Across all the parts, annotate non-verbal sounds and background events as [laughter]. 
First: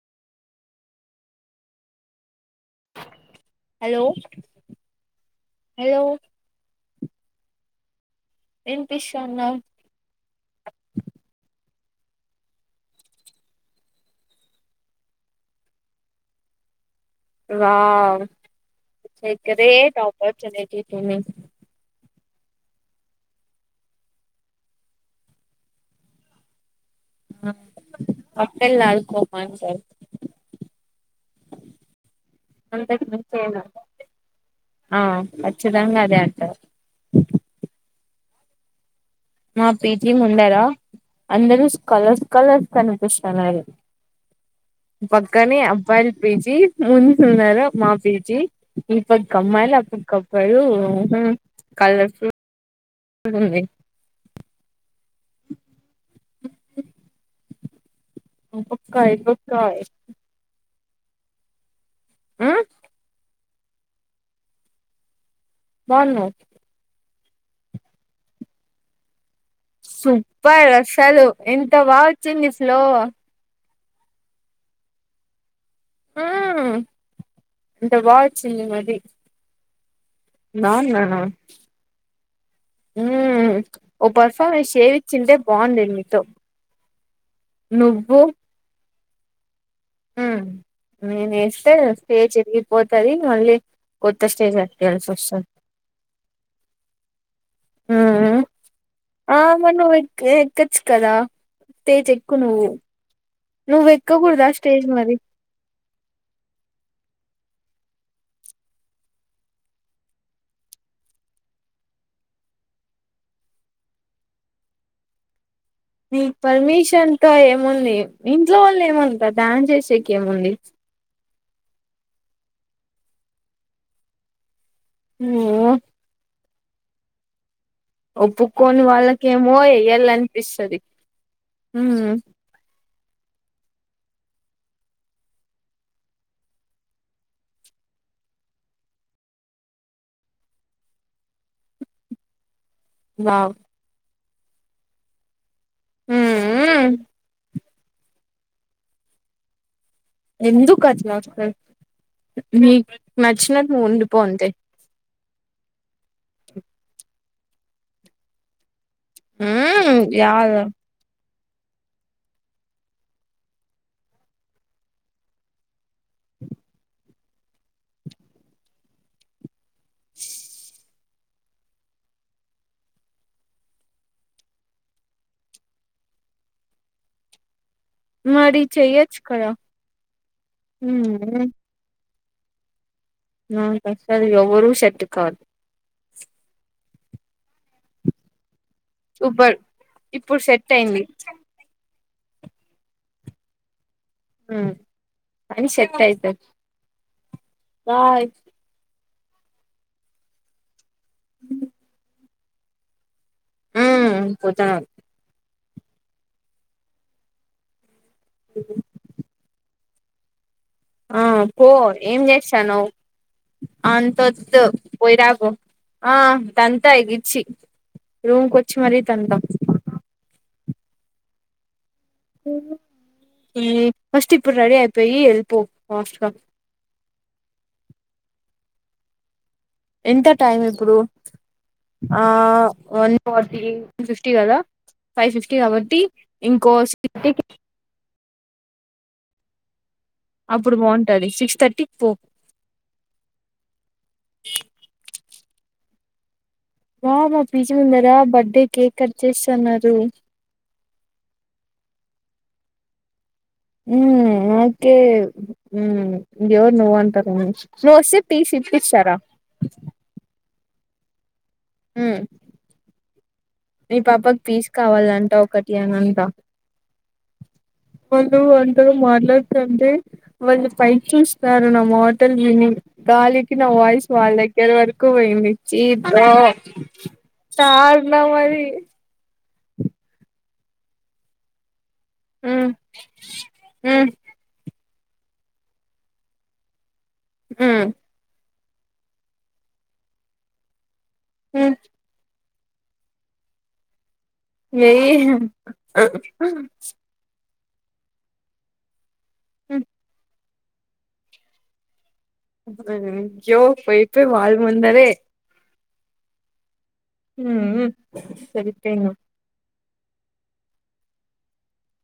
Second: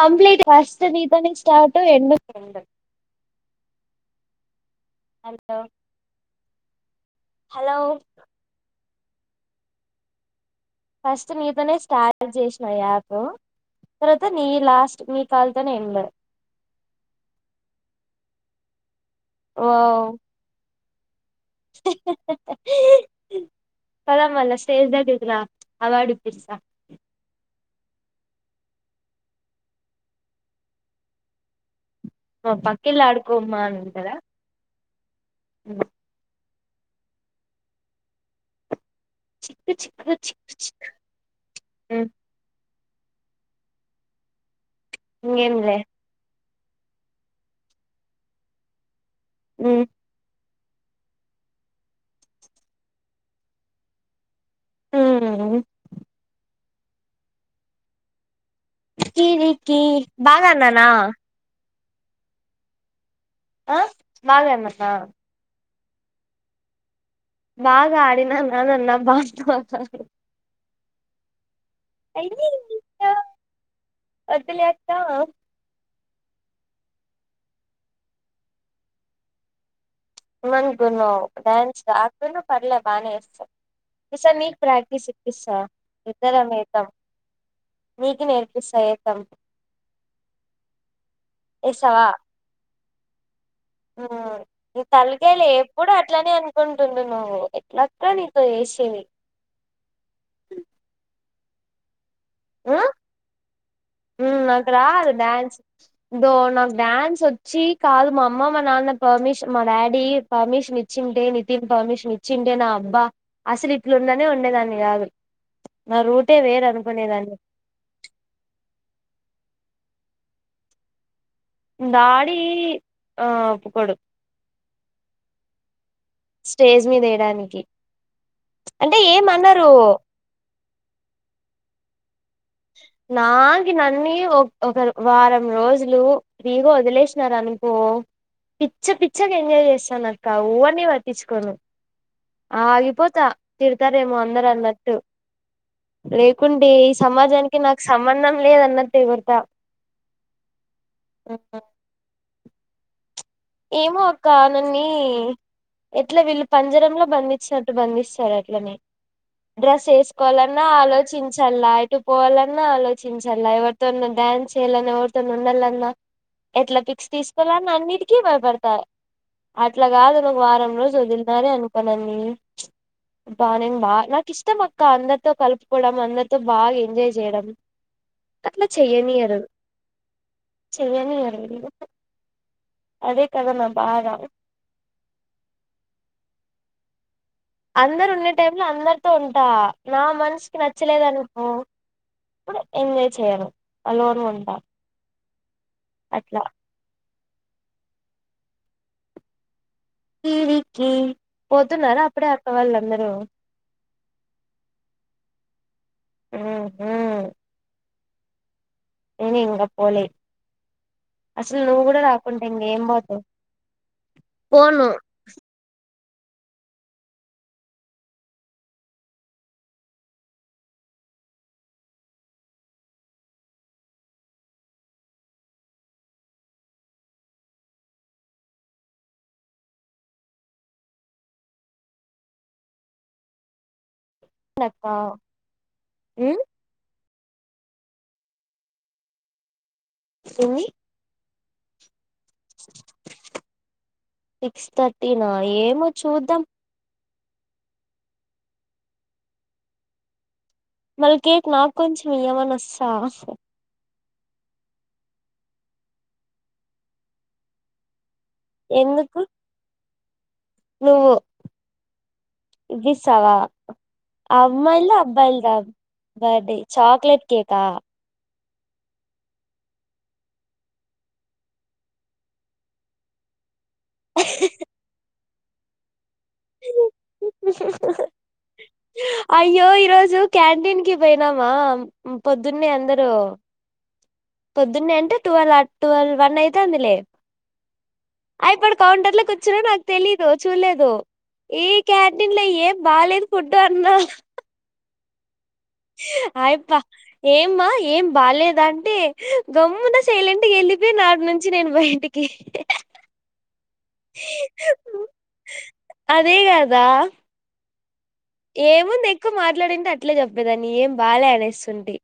Complete first మీతోనే start ending hello hello hello వినిపిస్తందా first నీతోనే స్టార్ట్ చేసిన యాప్ తర్వాత నీ లాస్ట్ ని కాల్తోనే end wow the great wow opportunity ఎన్ని పద మళ్ళ స్టేజ్ దగ్గరికి రా అవార్డు ఇప్పిస్తా పక్కకి వెళ్ళి ఆడుకోమ్మా అంటారు మా పక్కకెల్లి ఆడుకోమ్మంటదా ఆ ఖచ్చితంగా అదే అంటారు మా చిక్కు పిజీ చిక్కు చిక్కు ముందర చిక్కు అందరూ స్కలర్స్ కలర్స్ కనిపిస్తన్నారు పక్కనే ఇంకేంలే అబ్బాయిలు పీజి ఈద్ ముందుకు ఉన్నార మాఫీజీ [unintelligible] లు కలర్సు అ హు ఆ పక్క ఈ పక్క బాగన్నర్ నా హు ఆ బాగా అన్నానా బాగున్న బాగా ఆడిననా అనన్న బా సూపర్ అస్ సలు ఎం వా వచ్చిందిస్లో ఒద్దు లేక్క ఆ అంత బాగోచ్చింది మరి ఎం బాగున్నానా అనుకున్నావ్ డ్యాన్స్ రాకపోయినా పర్లే బానే ఎస్త మ్మ్ ఓ ఈసారి నిక్ పర్ఫార్మెన్స్ ప్రాక్టీీస్ చేయిచ్చింటే ఇప్పిస్తా బాగుండేది నీతో ఇద్దరమెద్దాం నికి నేర్పిస్తా ఎ సం హు నేనే ఏస్తే ఏస్తావా స్టేజ్ తిరిగిపోతది మళ్ళీ కొత్త స్టేజ్ అత్ తలకయాల లేపుడు అట్లనే అనుకుంటుండు నువ్వు హు ఎట్లక్క నీతో చేసేది ఆ మరి నువ్ ఎ ఎక్కోచ్చు కదా స్టేజ్ క్కు నువ్వు ఉమ్ నువ్వు ఎక్కకుడదా స్టేజ్ మరి ో నాకు డాన్స్ వచ్చి కాదు మా అమ్మ మా నాన్న పర్మిషన్ మా డాడీ పర్మిషన్ ఇచ్చింటే, నితిన్ పర్మిషన్ ఇచ్చింటే నా అబ్బా అసలు ఇట్లుందనే ఉండేదాన్ని కాదు నా నీ రూటే వేరు పర్మిషన్ అనుకునేదాన్ని త ఏముంది ఇంట్లో లెమంతా డ్యాన్స్ చేసేకేముంది డాడి ఆ ఒప్పుకోడు హ మ్ స్టేజ్ మీద వేయడానికి ఒప్పుకోొని అంటే వాళ్ళకేమో ఏమనరు ఇయ్యాలనిపిస్తది మ్ నాకు నన్నీ ఒక ఒక వారం రోజులు ఫ్రీగా వదిలేసినారు అనుకో పిచ్చ పిచ్చగా ఎంజాయ్ చేస్తానక్క ఎవర్ని పాటించుకోను ఆగిపోతా బావ్ తిర్తారేమో అన్ అందరన్నట్టు లేకుంటే ఈ ఉమ్మ్ సమ క్కి నాకు సంబంధం లేదన్నట్టు ఏగురుతా ఎందుకట్ల అసల్ మీ ఏమో అక్క నన్ని ఎట్లా వీళ్ళు పంజరంలో బంధ చ్చినట్టు బంధిస్తారు అట్లని డ్రస్ ఉమ్మ్ యాడ వేసుకోవాలన్నా ఆలోచించి అలా ఎటు పోవాలన్నా ఆలోచించాల ఎవరితో డ్యాన్స్ చేయాలని ఎవరితో ఉండాలన్నా ఎట్లా పిక్స్ తీసుకోవాల అన్నిటికీ కి భయ పడతాయి అట్లా కాదు ఒక వారం రోజు వొదుల్ నానే అనుకోనాను బాగా నేను బాగా నాకు ఇష్టం అక్క అందరితో కలుపుకోవడం అందరితో బాగా ఎంజాయ్ చేయడం మరి అట్లా చేయచ్చు చెయ్యనియరు కథ చెయ్యనియరు మ్మ్ అదే కదా న నా క బాధ అది ఎవ్వర షర్ట్ కాదు అందరు ఉండ టైం ఇంలు అందరితో ఉంటా సూపర్ నా ఇప్పుడు మనసుకి సెట్ అయింది నచ్చలేదు అనుకో ఇప్పుడు ఎంజోయ్ చేయను అలోరు ఉంటా మనిషక్కాయితే అట్లా బాయ్ ఈ రీ కి పోతున్నార అప్పుడే వాళ్ళందరూ ఆ పోతనా ఆ హ ఉ ఏను ఇంగ పోలే ఆ అసలు పో నువ్వు కూడా ఏం రాకుంటే ఇంకేం చేసానవ్ పోతావ్ అంత పోను పోయ్ రా పొ ఆ దంతా ఎగిచ్చి రూమ్కి వచ్చి మరీ తంతాం మ్ ఫస్ట్ ఇప్పుడు రెడీ అయిపోయి వెళ్పో ఫస్గా ఎంత టైం ఇప్పుడు ఆ వన్ ఫార్టీ ఫిఫ్టీ కదా అక్క ఫైవ్ ఫిఫ్టీ కాబట్టి ఉమ్ ఇంకో [unintelligible] ఎన్ని అప్పుడు బాగుంటది సిక్స్ థర్టీ సిక్స్ తర్టీ నా ఏమో చూద్దాం వా మా పీజ ముందరా బర్త్డే కేక్ కట్ చేస్తన్నారు మళ్ళ కేక్ నాకు కొంచం ఏమనిచ్చా ఉ ఓకే ఎవరు నువ్ అంటార నోసిప్ తీసి ఇప్ప ఇచ్చారా ఎందుకు నువ్వు హ్మ్ సవా అమ్మాయిల్దా కావాలంట అబ్బాయిల్దా ఒకటి అనంట బర్డే చాక్లేెట్ కేకా నువ్ వాంతో మాట్లాడుతుంటే వాళ్ళు పైకి చూస్తారు నా మాటల్ విని గాలి కి నా వాయిస్ వాల్ దగ్గర వరకు పోయి [unintelligible] హలో తారుణ మరి అయ్యో ఈరోజు క్యాంటీన్కి పోయినామా మ్మ్ పొద్దున్నే అందరు హ్మ్ పొద్దున్నే అంటే ట్వల్ ట్వల్ వన్ అయితాందిలే మ్ అయప్పడ కౌంటర్ లోకిచ్చినా నాకు తెలీయదు చూడ్లేదు. ఏ హ్మ్ క్యాంటన్లేయి ఏ బాలేదు ఫుడ్ అన్నా ఏయ్ అయప్ప ఏమ్ మ్మా ఏం బాలేదా అంటే గమ్మున సైలెంట్ వెళ్ళిపోయిన ఆటి నుంచి నేను బయటికి [unintelligible] జ్యో పోయిపోయి వాల్ ముందరే అదే గదా మ్ మ్మ్ ఏముంది ఎక్కువ మాట్లాడింటే అట్ ట్లే చెప్పేదాన్ని ఏం బాలే అనేస్తుంటి.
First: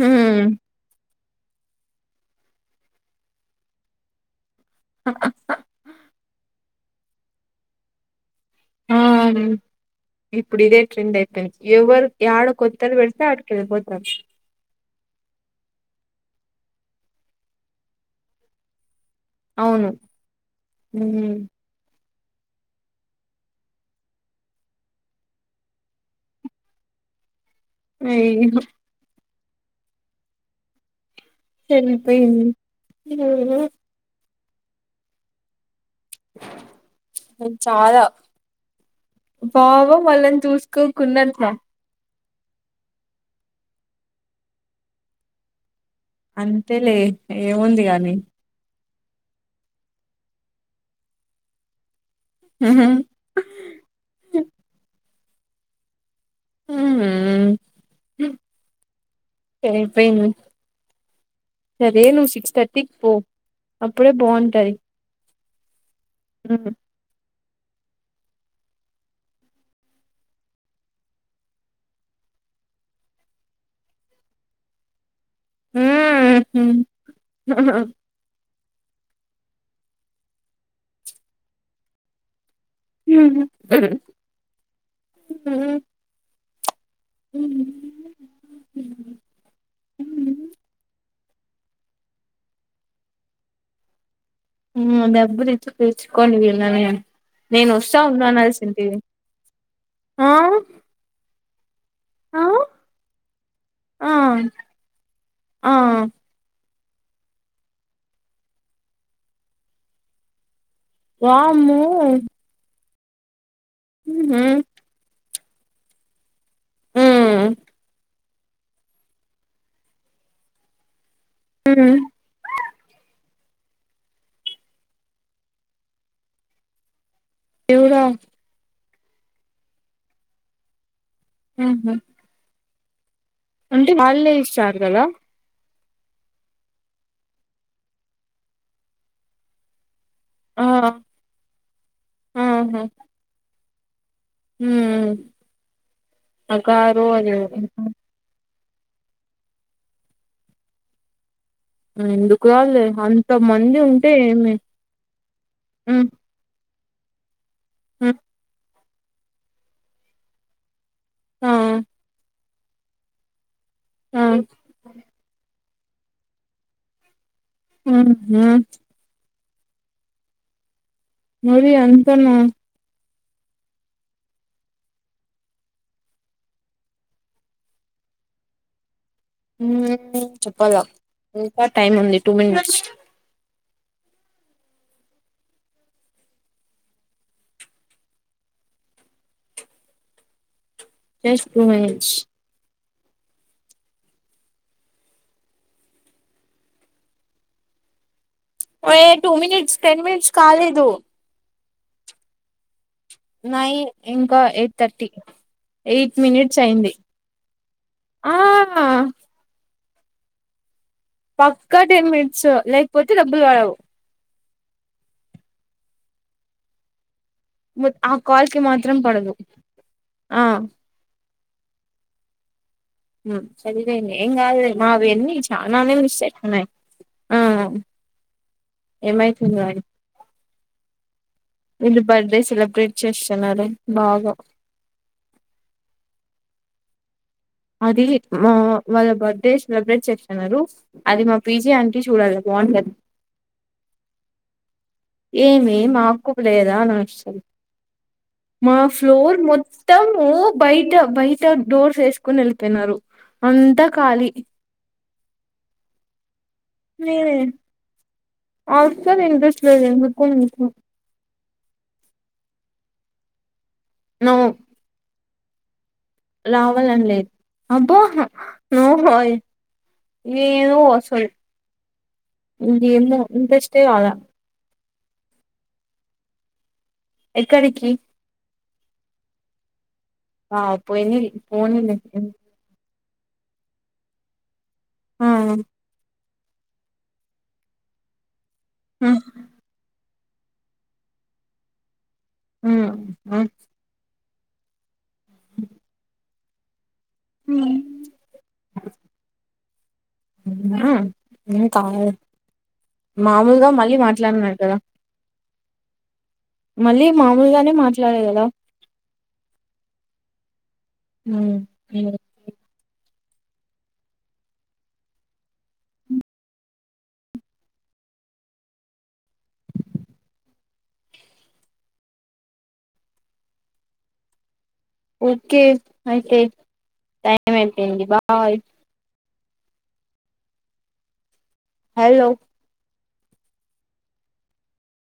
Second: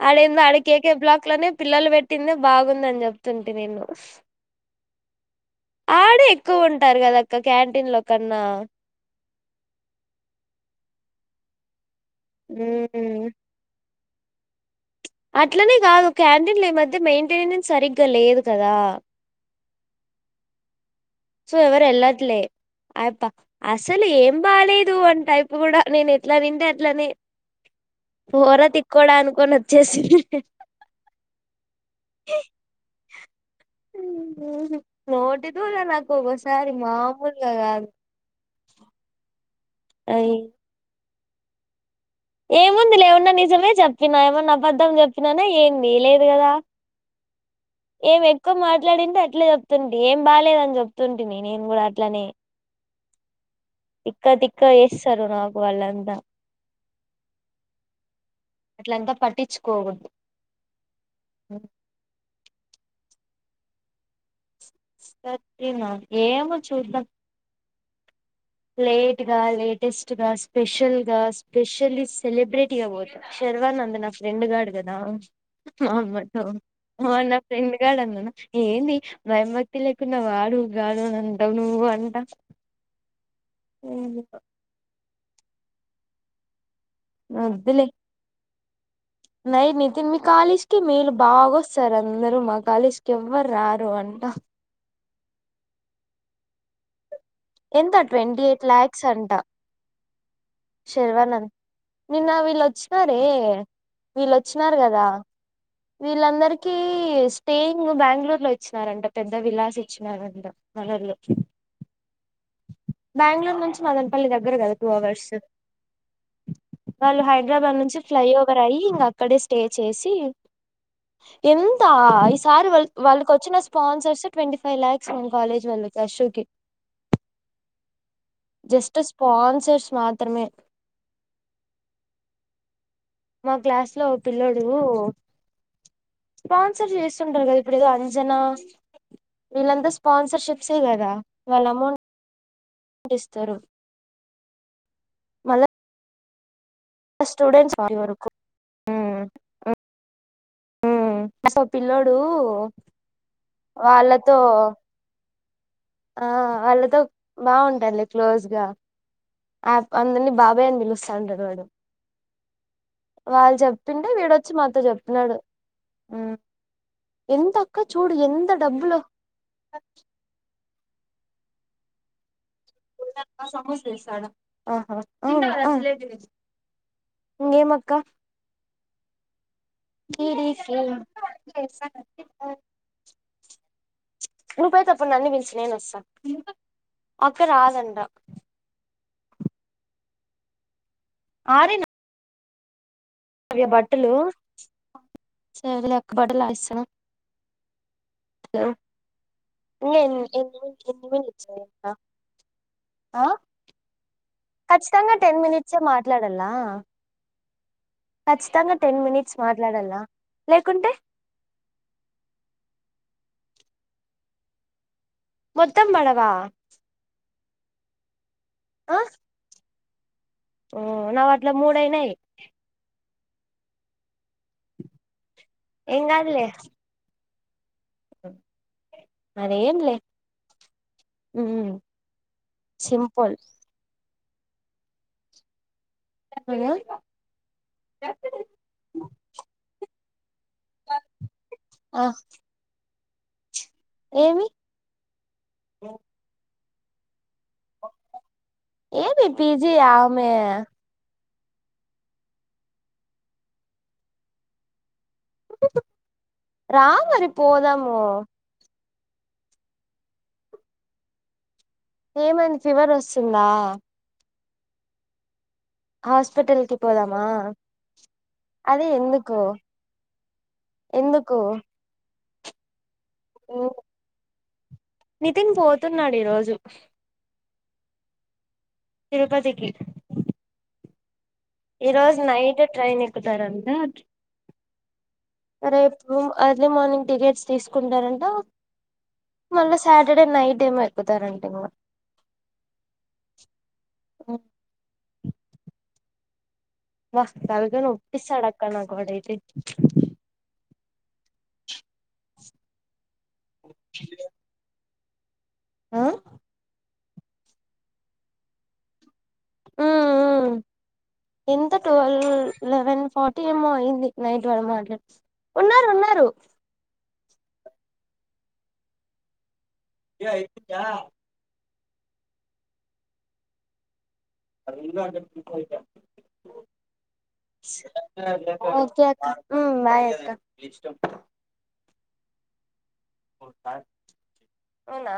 హ్మ్ అడేందడే కేకే బ్లాక్ అట్లనే పిల్లలు పెట్టింది బాగుందని చెప్తుంటి నేను ఆడే ఎక్కువున్ ంటారు కదా అక్క క్యాంటీన్లో క హాన్ మ్ ఇప్పుడు ఇదే ట్రెండ్ అయిపోయింది ఎవ్వరు యాడ కొత్తది వెడితే మ్మ్ ఆటికెళ్లిపో వర్ష్ ప్చ్ అట్లనే కాదు క్యాంటీన్లు ఈ మధ్య మెయింటెనెన్స్ సరిగ్గా లేదు కదా అవును హ్మ్ సో ఎవరు వెల్లర్ ట్లే అయప్ప అసలు ఏం బాలేదు అంటే ఆయిపు కూడా నేను ఎట్లా తింటే అట్లానే. పోర అయ్యో తిక్కోడాను కొని వచ్చేసింది ఎంతంయింద్ నూరు ఒకొకసారి మామూలుగా కాదు పావం అయి వాళ్ళని చూసుకో కుందంట్నే ఏముంది లే ఉన్నా నిజమే చెప్పినా ఏమన్నా అబద్ధం చెప్పినాన ఏమి అంతే లే ఏముంది గాని ఈడుంటే అట్లే చెప్తుంటే ఏం బాలేదు అని చెప్తుంటీని నేను కూడా అట్లనే ఉహు ఇస్తారు నాకు వాళ్ళంతా అవునా అట్లంతా సరే పట్టించుకోకూడదు ఇప్పుడేమి మరేమో సిక్స్ థర్టీ కిపో అప్పుడే బోన్ టాది తెచ్చిన ఏమో చూద్దాం లేట్ గా, లేటెస్ట్ గా స్పెషల్ గా స్పెషల్లీ సెలబ్రిటీ గా పోత శర్వానంద్ నా ఫ్రెండ్ గాడు కదా. అమ! ! ! ! ! ! ! ! ! ! నా ఫ్రెండ్గాన్నానా ఏంది మెడ నొప్పి లేకున్నా వాడు గాడుని అంటావు నువ్వు అంటా ఉహు ఆహ వద్దులే నై నితిన్ మీ కాలేజ్ కి మేలు బాగొస్తారు అందరూ మా కాలెజ్ కి ఎవ్వరు రారు అంట మ్ డబ్బులు ఇచ్చి పుచ్చుకొని వెల్లవే నేను ఎంత వస్తా ఉండు ట్వంటీ ఎయిట్ అనాల్సింది లాక్స్ అంట శర్వానంద్ నిన్న ఆ వీళ్ళొచ్చినారే ఆ వీళ్ళొచ్చినారు కదా ఆ వీళ్ళందరిక్ హె స్టేయింగ్ బెంగళూరు లో ఇచ్చినారంట పెద్ద విలాస్ ఇచ్చినారంట. మనోళ్ళు రాము బెంగళూరు నుంచి మదనపల్లి దగ్గర కదా టూ అవర్స్ వాళ్ళు హైదరాబాద్ నుంచి ఫ్లై ఓవర్ అయి ఇంక అక్కడే స్టే చేసి ఎంత ఈ సారి వల్ వ వచ్చిన స్పాన్సర్స్ ట్వంటీ ఫైవ్ లాక్స్ మన కాలేజ్ వళ్ళకి అస్సుకి ఎవడ జస్ట్ స్పన్సర్స్ మాత్రమే ఊహ మా క్లాస్ లో పిల్లోడు ఇస్తారు కదా స్పాన్సర్ చేస్తుంటారు కదా ఇప్పుడు ఏదో అంజనా వీళ్ళంతా ఆ స్పాన్సర్షిప్సే కదా వాళ్ళ అమౌంట్ డిస్తారు హ ఆ కారు ఆ ఉమ్ ఎందుకు రాలే అంత మంది ఉంటే వాళ్ళతో ఏమి ఆ అలా త బాగుంటంది క్లోజ్ గా ఆ అందరినీ బాబాయ్ అని పిలుా స ఉంటాడు ఆ వాడు వాళ్ళ జబ్ చెప్పింటే ఆ వీడొచ్చి మాతో చెప్న్నాడు ఆ ఎంత అక్క చూడు ఊహూ ఎంత డబ్బులు అ మరి అంతన ఇ ఏం అక్క చెప్పాలా ఇంకా టైమ్ ఉంది టూ మినిట్స్ నువ్ పోయిటపుడు నన్ని పిలుచు వస్తాను అక్క రాదంటా జస్ట్ టూ మినిట్స్ అ బట్టలు [inaudible] బట్టలు ఇస్తాను ఏ టూ మినిట్స్ టెన్ మినిట్స్ ఎన్ని కాలేదు ఎన్ని మినిట్స్ ఆ ఇంకా నయి ఇ ఖచ్చితంగా టెన్ మినిట్సే మాట్లాడలా మినిట్స్ అయింది ఆ కఖచ్చితంగా టెన్ మినిట్స్ మాట్లాడలా లేకుంటే పక్కా టెన్ మినిట్స్ లేకపోతే డబ్బులు పడవు మొత్తం పడవ ఆ కాల్ కి మాత్రం పడదు ఆ ఓ నావ ఇట్లా మూడయినాయి హ చరవేని ఏం కావు లే చనానే మిస్ అయితునై అరే ఏం లే వీళ్లు బర్త్డే సెలబ్రేట్ సింపుల్ చేస్తాన్నారు బాగా లియా అది ఓ వాళ్ళ బర్త్డే సెలబ్రేట్ చేస్త అన్నారు అది మా పీజీ ఆ అంటి చూడాలి బాగుంటది ఏమి ఏమి మాకు ప లేడ్ ఇదా నకిషెల్ మా ఏమి ఫ్లోర్ పీజీ మొత్తము ఆమె బయట బాయ్ అంత డోర్స్ వేసుకుని వెళ్ళి పోయినారు, అంతా ఖళీ రామరి పోదాము సార్ ఇస్ట్ లేకు కుంట ఏమంది ఫీవర్ వస్తుందా నో హాస్పిటల్ కి రావాలని పోదామా లేదు అబ్బో అదే నొవ్వై ఎందుకు ఏదో వస్తాది ఎందుకు హ్మ్ ఏమో ఇంట్రెస్ట్ ఎ కాల నితిన్ పోతున్నాడు ఈ రోజు ఎక్కడికి తిరుపతికి ఆ పోయినిరి ఈ రోజు నైట్ ట్రైన్ ఎక్క్ ఒక్కటరంత ఆ సరే ఇప్పుడు ఎర్లీ మార్నింగ్ టికెట్స్ తీసుకుంటారంట ఆ మల్ల సాట్ సటర్డే నైట్ ఏమో వెళ్ళిపోతారంట ఇంగ హమ్ హ్మ్ ఓ వా తలకాయ ఉమ్ నొప్పిస్తదక్క నాకు వాడు ఐతే ఇంకా మామూలుగా మళ్ళీ మాట్లాడున్నార కదా ఆ మళ్ళీ మామూలుగానే మాట్లాడేదు కదా ఆ ఆ ఎంత టువల్ లెవెన్ ఫార్టీ ఏమో అయింది. నైట్ వాళ్లు మాట్లాడ్ ఉన్నారు. ఉన్నారు ఏ అయితుందా ఓకే అయితే టైం స్ అయిపోయింది బాయ్ ఒకే ఒక్ హ్మ్ బాయ్ అక్క హలో అవునా